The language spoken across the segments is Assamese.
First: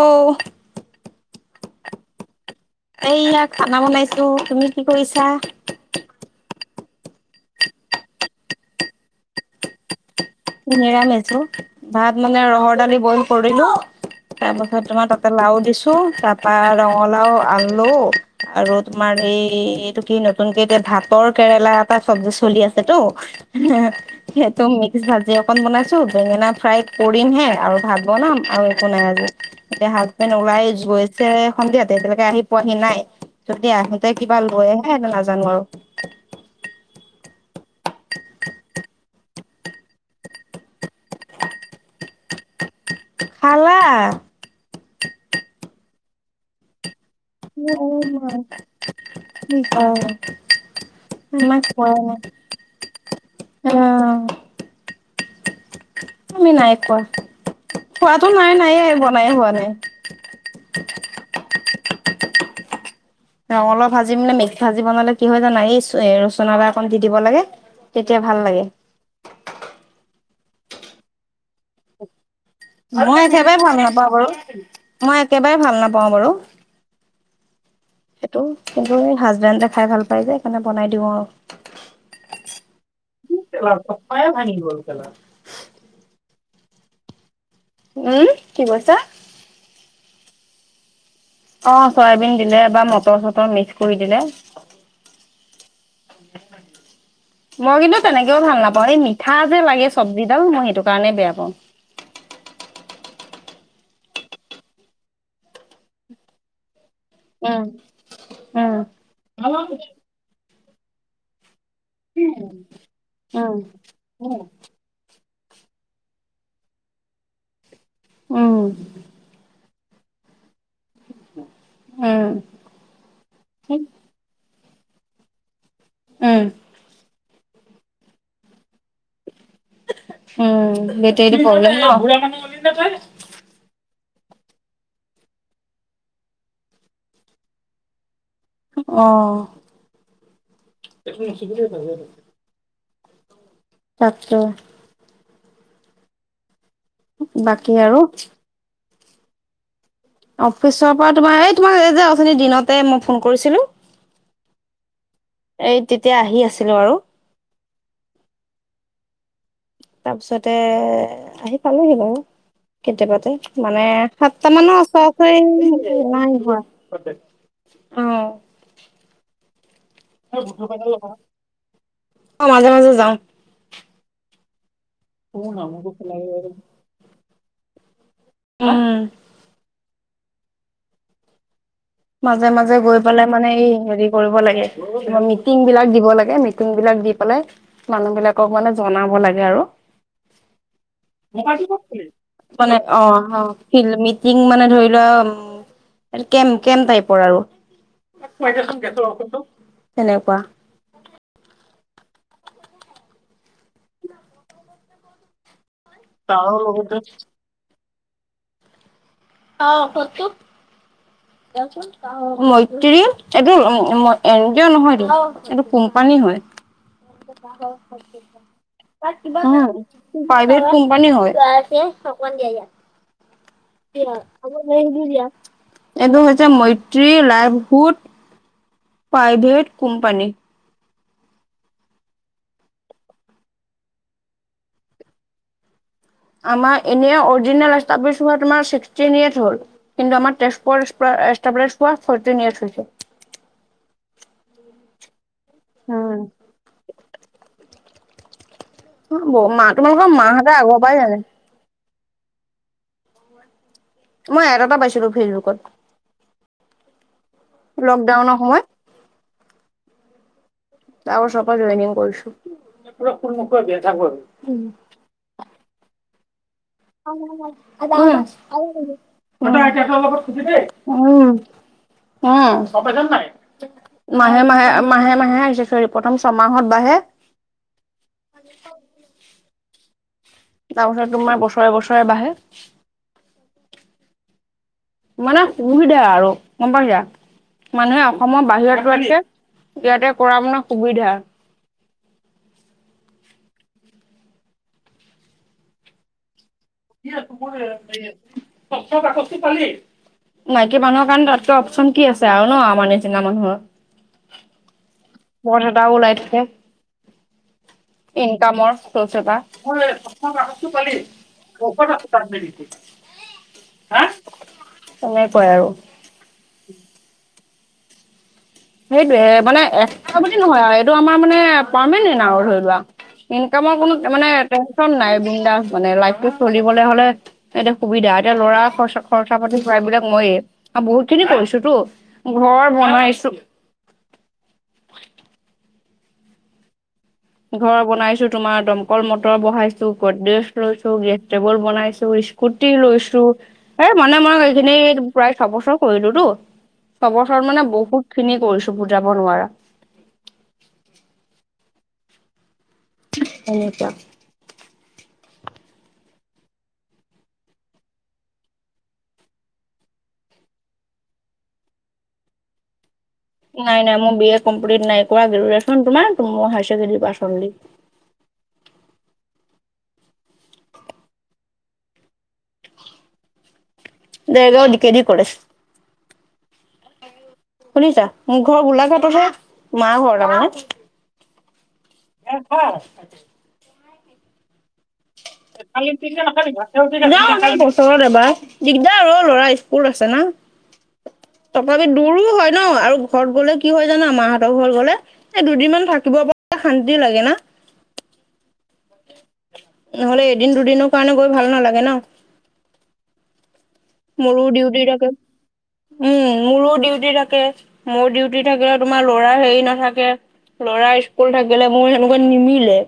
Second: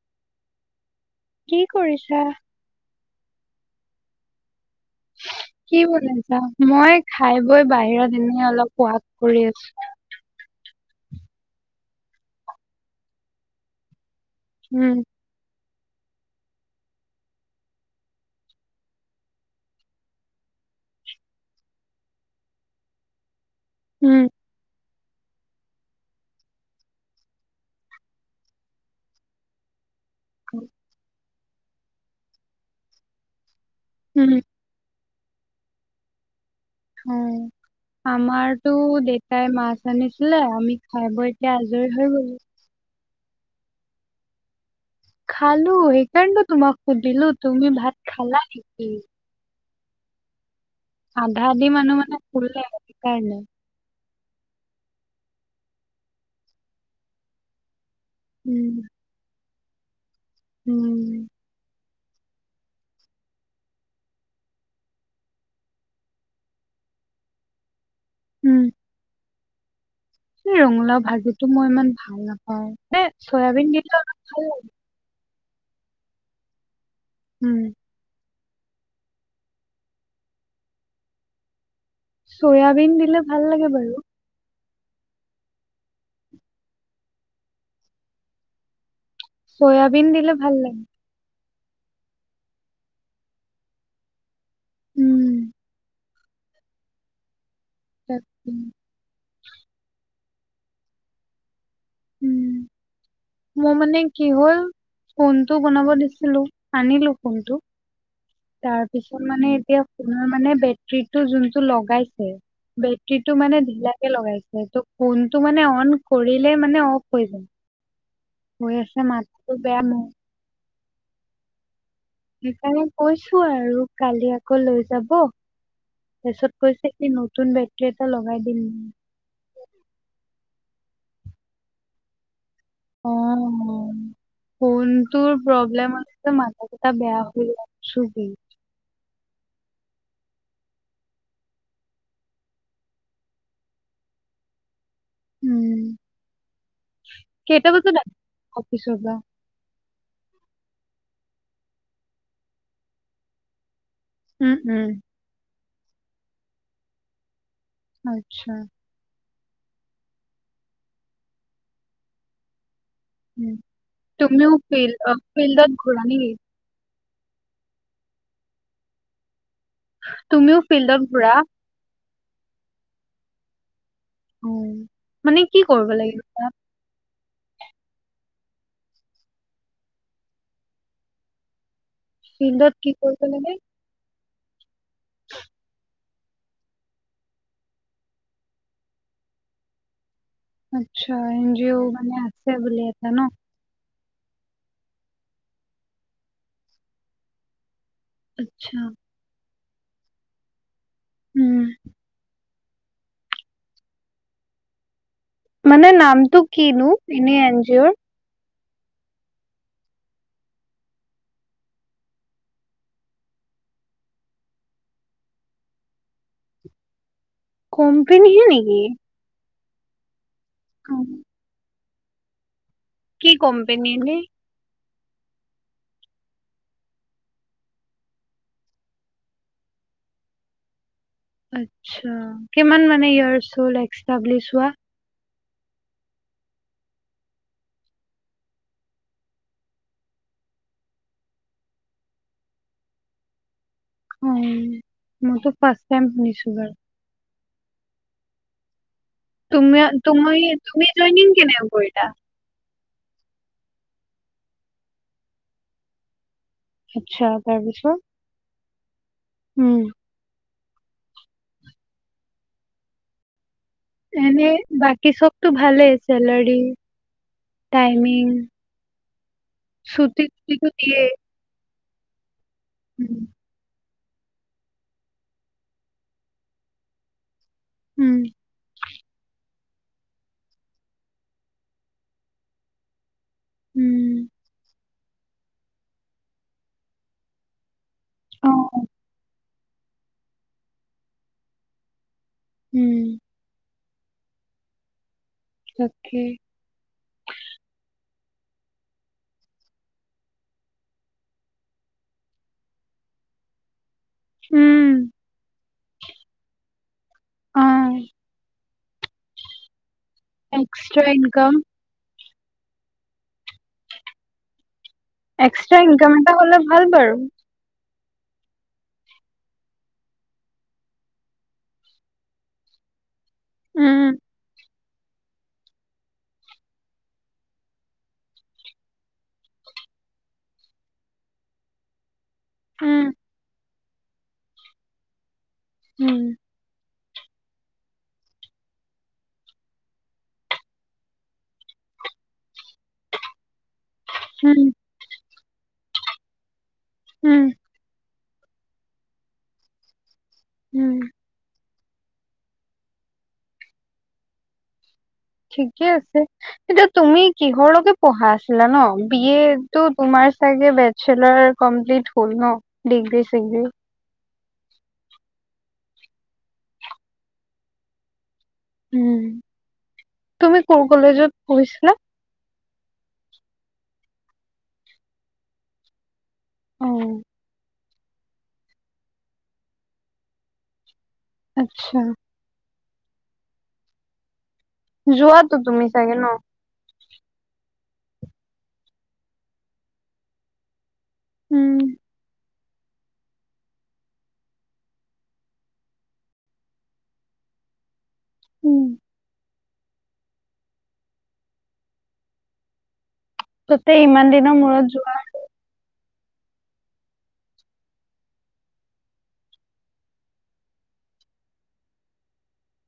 অহ। কি কৰিছা। এইয়া খানা বনাইছো। তুমি কি কৰিছা। কি বনাইছা? মই খাই বৈ বাহিৰৰ দিনেই অলপ ৱাক কৰি আছো। নিৰামিছো ভাত মানে ৰহৰ দালি বইল কৰিলো। তাৰপাছত উম, তোমাৰ তাতে লাও দিছো। তো তাৰপা ৰঙালাওঁ, আলু আৰু তোমাৰ এই এইটো কি নতুন কে যে। ভাতৰ কেৰেলা এটা চব্জি চলি আছে টো হে হৈ উম, সেইটো মিক্স ভা। জি অকণ বনাইছোঁ। বেঙেনা ফ্ৰাই কৰিমহে আৰু ভাত বনাম আৰু একো নাই আজি এতিয়া ভাত। ওলাই গৈছে সন্ধিয়াতে এতিয়ালেকে আহি পোৱাহি নাই। যদি আহোঁতে উম। কিবা লৈ আহে সেটো নাজানো আৰু। অ', আমাৰটো দেত। তাই মাছ আনিছিলে আমি খাই বৈ এতিয়া আজৰি হৈ গলো। খালা। কাৰনেটো তোমাক সুধিলো তুমি ভাত খালা নেকি? অ, আধা আমাৰ আধি খোৱাই মানুহ মানে নাই শুলে সেইকাৰণে। অ আমি নাই খোৱা। খোৱাটো নাই উম, নায়ে, বনাইয়ে হোৱা নাই। উম। ৰঙালাওৰ ভাজি মানে মিক্স ভাজি বনালে কি হয় জানা। এই লক্ষচোন আদা অকণ দি দিব লাগে। তেতিয়া ভাল লাগে। ৰঙালাওঁ ভাজিটো মই ইমান ভাল নাপাওঁ। এই মই একেবাৰে চয়াবিন ভাল দিলে নাপাওঁ বাৰু। ভাল লাগে। মই একেবাৰে ভাল নাপাওঁ বাৰু। উম। সেইটো কিন্তু হাজবেণ্ডে খাই ভাল পায় যে সেইকাৰণে বনাই দিওঁ আৰু। চয়াবিন দিলে ভাল লাগে বাৰু। [unintelligible] উম কি কৈছা? চয়াবিন দিলে ভাল লাগে। অ চয়াবিন দিলে বা মটৰ চটৰ মিক্স কৰি দিলে। উম। মই কিন্তু তেনেকেও তাকে। ভাল নাপাওঁ। এই মিঠা যে লাগে চব। জিগাল মই সেইটো কাৰণেই বেয়া পাওঁ। উম, মোৰ মানে কি হ'ল, ফোনটো বনাব দিছিলো। আনিলো ফোনটো। উম। তাৰপিছত মানে এতিয়া ফোনৰ মানে বেটৰীটো যোন। ত লগাইছে। বেটৰীটো মানে ঢিলাকে লগাইছে, ত ফোন টো মানে অন কৰিলে মানে অফ হৈ যায়। হৈ আছে মাতটো বেয়া মোৰ। [inaudible] সেইকাৰণে কৈছো আৰু কালি আকৌ লৈ যাব তাৰছত কৈছে ই নতুন বেটৰী এটা লগাই দিম [unintelligible] উম, বেটৰি প্ৰব্লেম অ [unintelligible] ফোনটোৰ প্ৰব্লেম আছে মাথা সঠা বেয়া হৈ যায় আহবি [unintelligible] পাতে উম, কেইটা বাকী বজাত আৰু অফিচত অফিচৰ পৰা তোমাৰ এই তোমাৰ যে অ', দিনতে মই ফোন কৰিছিলো উম, উম। এই তেতিয়া আহি আছিলো আৰু আচ্ছা [unintelligible] তাৰপিছতে আহি পালোহি বাৰু [unintelligible] কেতিয়া বাতে উম, মানে তুমিও সাতটা মানৰ ফিল অ ফিল্ডত ঘূৰা নেকি? ওচৰা-ওচৰি অ',। তুমিও ফিল্ডত ঘূৰা? অ', মাজে, মাজে যাও [unintelligible] উ, মানে কি কৰিব লাগিব তাত উম। [unintelligible] মাজে, ফিল্ডত মাজে কি গৈ কৰিব পেলে মানে লাগে? এই হেৰি কৰিব লাগেিব মিটিং বিলাক দিব লাগে মিটিং বিলাক দি পেলাই মানুহ বিলাকক মানে জনাব লাগে আৰু আচ্ছা, এন জি অ' মানে আছে মানে বুলি এটা অ', ন? অ', ফিল [unintelligible] পিঃ মানে ধৰি লোৱা কেম, কেম টাইপৰ আৰু আচ্ছা, [unintelligible] তেনেকুৱা উম, মানে নামটো কিনো এ এনজি অৰ অ'! কওঁকচোন? [unintelligible] [unintelligible] এইটো এন জি অ নহয় ত' এইটো কোম্পানী হয়। কোম্পেনীহে নেকি? [unintelligible] প্ৰভেট কোম্পানী উম। হয় অকমান দিয় ইয়াত, কি, কম এইটো হৈছে মৈত্ৰী লাইভহুড প্ৰাইভেট কোম্পানী আচ্ছা কিমান মানে য়েৰচ হ'ল এছটাব্লিছ হোৱা আমাৰ এনেই অৰিজিনেল এষ্টাবিল্ছ হোৱা তোমাৰ ছিক্সটিন ইয়েছ হ'ল কিন্তু আমাৰ তেজপুৰ অষ্টাবিৰিছ পোৱা হৈছে ফৰ্তিন য়েৰাছ হৈছে অ', মইতো ফাৰ্ষ টাইম শুনিছো বাৰু মা তুমি তোমালোকৰ মাহঁতে আগৰ তুমি পৰাই জানে জইনিং কেনে কৰিলা [unintelligible] মই এড এটাট পাইছিলো ফেচবুকত আচ্ছা তাৰপিছত লকডাউনৰ সময়ত উম, [unintelligible] চফা জইনিং কৰিছো এনে উম বাকী চবতো ভালেই চেলাৰী টাইমিং [unintelligible] [unintelligible] মাহে, ছুটি টুটিটো দিয়ে উম মাহে, মাহে, মাহে আহিছে চৰী প্ৰথম ছমাহত বাঢ়ে উম তাৰপাছত তোমাৰ বছৰে, বছৰে বাঢ়ে [unintelligible] উম, মানে সুবিধা আৰু, গম পাইসা মানুহে অসমৰ অ বাহিৰত এনেকে ইয়াতে কৰা মানে সুবিধা উম তাকে। [unintelligible] মাইকী মানুহৰ কাৰণে তাতকৈ অপচন কি আছে আৰু ন আমাৰ নিচিনা মানুহৰ। উম পথ এটা ওলায় থাকে অ ইনকামৰ এক্সট্ৰা [unintelligible] ইনকাম [unintelligible] আৰু এক্সট্ৰা ইনকাম এটা হলে ভাল বাৰু সেইটোয়ে মানে এক টকা বুলি নহয় আৰু এইটো আমাৰ মানে পাৰ্মেণ্ট আৰু ধৰি লোৱা ইনকামৰ কোনো উম মানে নাই বৃন্দাস মানে লাইফটো চলিবলৈ হলে এতিয়া সুবিধা এতিয়া ল'ৰা খৰচ খৰচা পাতিৰা এইবিলাক মইয়ে বহুত খিনি কৰিছো তো ঘৰ উম বনাইছো উম ঘৰ বনাইছো তোমাৰ দমকল মটৰ বহাইছো গৌদেছ লৈছো গেছ টেবুল বনাইছো স্কুটি লৈছো এ মানে মানে উম এইখিনি প্ৰায় ছয় বছৰ কৰিলো টো ছয়ছৰত উম মানে বহুত খিনি কৰিছো বুজাব নোৱাৰা উম এনেকুৱা ঠিকে আছে এতিয়া তুমি কিহৰলৈকে পঢ়া আছিলা ন বিয়ে টো তোমাৰ বেচেলাৰ কমপ্লিট হল ন ডিগ্ৰী চিগ্ৰী নাই নাই মোৰ বি এ কমপ্লিট নাই কৰা গ্ৰেজুৱেচন তোমাৰ ম higher secondary pass only um তুমি কোন কলেজত পঢ়িছিলা দেৰগাঁও দি কে ডি কলেজ। উম শুনিছা মোৰ ঘৰৰ গোলাঘাটত হে মা ঘৰ তাৰমানে। আচ্ছা [unintelligible] যোৱাতো তুমি চাগে ন [unintelligible] বছৰত এবাৰ দিগদাৰ আৰু ল'ৰা স্কুল আছে না। উম তথাপি দূৰো হয় ন আৰু ঘৰত গলে কি হয় জানা মাহতৰ ঘৰত গলে এই দুদিন মান থাকিব পৰা শানতি লাগে না [inaudible] নহ'লে এদিন দুদিনৰ কাৰণে গৈ ভাল নালাগে ন। তাতে ইমান মোৰো দিনৰ ডিউটি মূৰত থাকে। যোৱা উম, মোৰো ডিউটি থাকে মোৰ ডিউটি থাকিলে তোমাৰ ল'ৰা হেৰি নাথাকে। ল'ৰা স্কুল থাকিলে মোৰ সেনেকুৱা নিমিলে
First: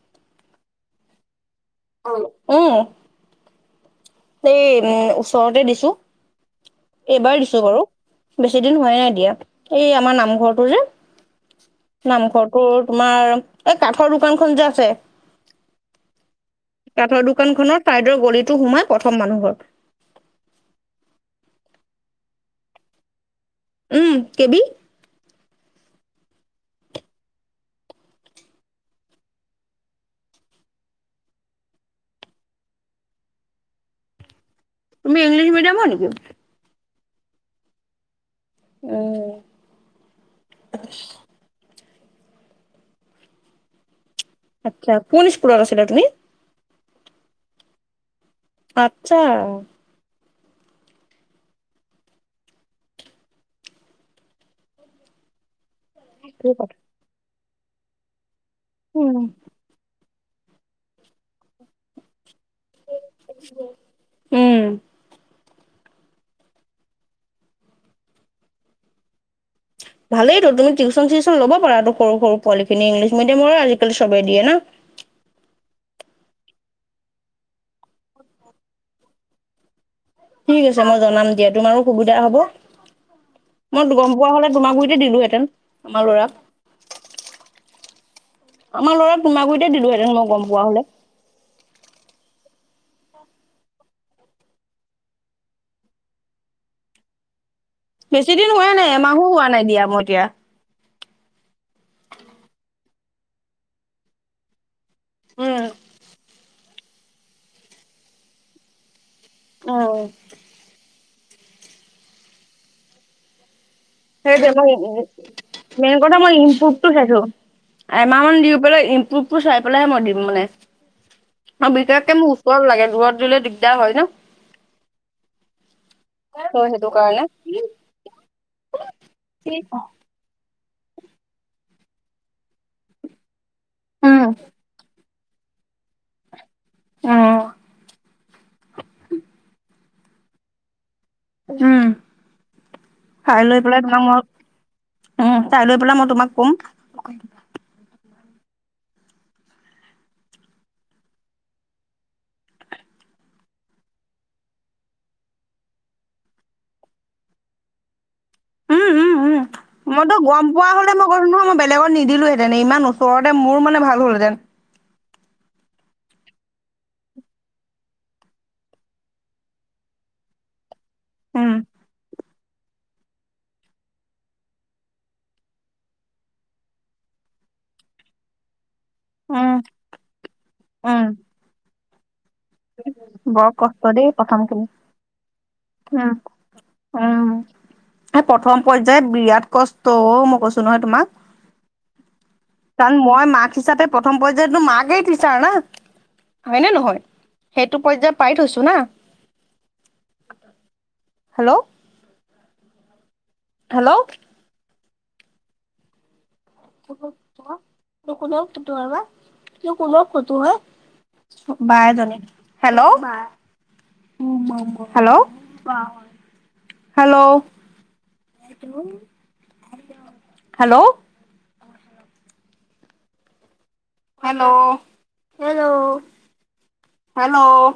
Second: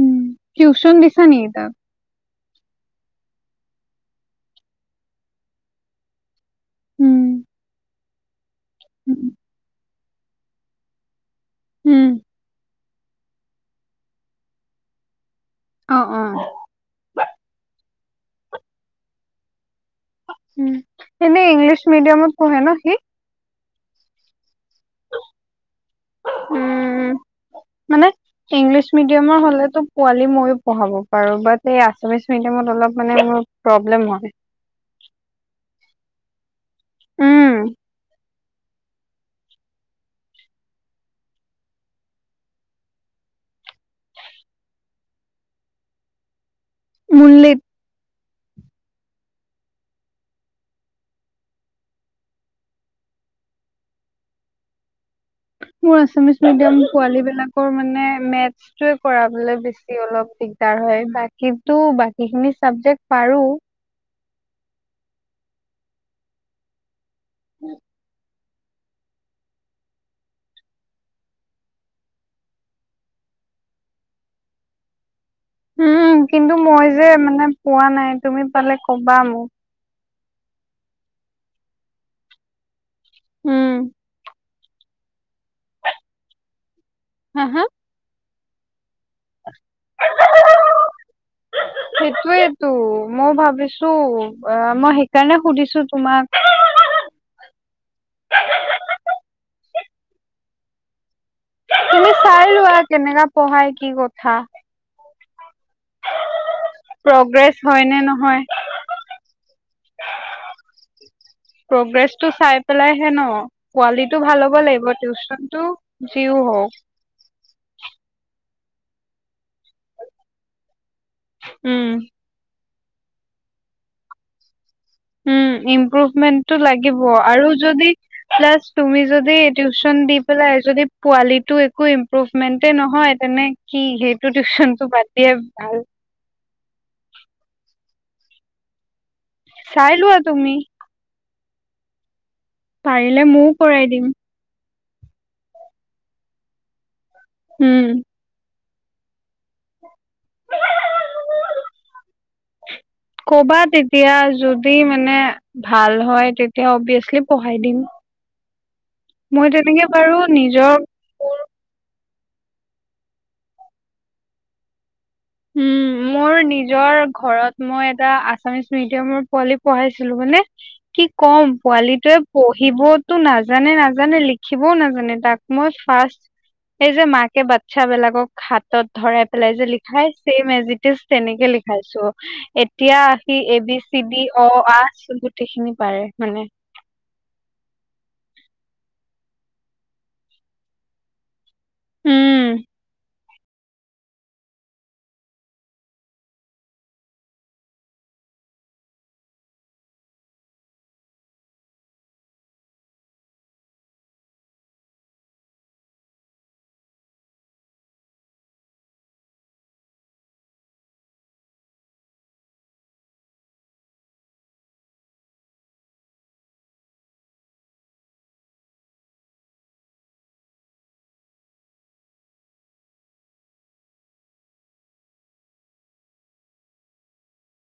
উম, টিউচন দিছা নেকি তাক। উম এই উ ওচৰতে দিছো উম এইবাৰ দিছো বাৰু বেছি দিন হোৱাই নাই এতিয়া এই আমাৰ নামঘৰটো যে উম, নামঘৰটোত তোমাৰ এই কাঠৰ দোকানখন যে আছে অ অ কাঠৰ দোকান খনত চাইদৰ গলিটো সোমাই প্ৰথম মানুহ ঘৰ। উম এনে ইংলিছ মিডিয়ামত পঢ়ে ন সি উম কেবি উম। মানে ইংলিছ মিডিয়ামৰ হলেতো পোৱালি ময়ো পঢ়াব পাৰো বাট এই আছামিছ মিডিয়ামত অলপ মানে ম প্ৰব্লেম হয় তুমি ইংলিছ মিডিয়ামৰ নেকি উম অ আচ্ছা কোন স্কুলত আছিলা তুমি মুল্লিত আত্ছা মোৰ আছামিছ সেইটো কথা। মিডিয়াম পোৱালি বিলাকৰ মানে মেথছটোয়ে উম, কৰাবলে বেছি অলপ দিগদাৰ হয় বাকীটো বাকী খিনি চাবজেক্ট পাৰো উম। উম [unintelligible] [inaudible] ভালেইটো তুমি টিউচন চিউচন ল'ব পাৰাটো সৰু সৰু পোৱালখিনি, ইংলিছ মিডিয়ামৰ আজিকালি চবেই দিয়ে না। [inaudible] উম কিন্তু মই যে মানে পোৱা নাই তুমি পালে কবা মোক ঠিক আছে মই জনাম দিয়া, তোমাৰো সুবিধা হ'ব। উম মই গম পোৱা হলে তোমাৰগুৰিতে দিলো হেতেন আমাৰ ল'ৰাক হা হা? আমাৰ ল'ৰা তোমাগুৰিতে দিলোহেঁতেন মই গম পোৱা হলে তো মই ভাবিছো অ মই সেইকাৰণে সুধিছো তোমাক। [inaudible] অ দিয়া তুমি চাই লোৱা কেনেকা পঢ়াই কি কথা উম। প্ৰগ্ৰেছ হয় নে নহয় অ প্ৰগ্ৰেছ টো চাই পেলাই হে ন কোৱালিটো সেই ভাল যে হ'ব মই লাগিব টিউচনটো মেইন কথা মই যিও হওক ইনপুটটো চাইছো এমাহমান দি পেলাই ইম্প্ৰুভটো চাই পেলাইহে মই দিম মানে। আৰু উম বিশেষকে মোক ওচৰত লাগে। দূৰত দিলে দিগদাৰ হয় ন। উ ইম্প্ৰুভমেন্টটো ত' সেইটো লাগিব কাৰণে আৰু যদি প্লাছ তুমি যদি টিউচন দি পেলাই যদি পোৱালিটো একো ইম্প্ৰুভমেন্টে নহয় তেনে কি উম। সেইটো টিউচনটো বাদ দিয়ায়ে ভাল অ চাই লোৱা তুমি উম পাৰিলে চাই ময়ও লৈ পেলাই কৰাই তোমাক দিম মই উম চাই লৈ পেলাই মই তোমাক কম উম। [inaudible] ক'বা তেতিয়া যদি মানে ভাল হয়, তেতিয়া অবিয়াচলি পঢ়াই দিম। উম উম উম মই তেনেকে বাৰু মইতো গম পোৱা নিজৰ হ'লে মই ক'লো নহয় মই বেলেগত নিদি দিলোহেতেন ইমান ওচৰতে মোৰ মানে ভাল হলহেঁতেন উম মোৰ নিজৰ ঘৰত মই এটা আছামিচ মিডিয়ামৰ পোৱালি পঢ়াইছিলো মানে কি ক'ম উম পোৱালিটোয়ে পঢ়িবতো নাজানে নাজানে লিখিবও নাজানে তাক মই ফাৰ্ষ্ট এই যে মাকে বাতছা বিলাকক হাত তত ধৰাই উম পেলাই যে লিখাই, ছেম এজিটিভ উম তেনেকে লিখাইছো। এতিয়া আহি বৰ এ বি কষ্ট চি দেই ডি অ প্ৰথমখিনি আ গোটেইখিনি পাৰে উম মানে উম এই প্ৰথম পৰ্যায় বিৰাট কষ্ট অ মই কৈছো নহয় তোমাক উম কাৰণ মই মাক হিচাপে প্ৰথম পৰ্যায়তো মাকেই থটিছাৰ না। হয়নে নহয় সেইটো পৰ্যায়ত পাই থৈছো না। উ [inaudible] হেল্ল', হেল্ল', তো কোনেও ফুটো আৰু বা ক কোনেও ফুটো হয় [unintelligible] বাই ধী hello, bye hello, - hello, hello, hello, - hello,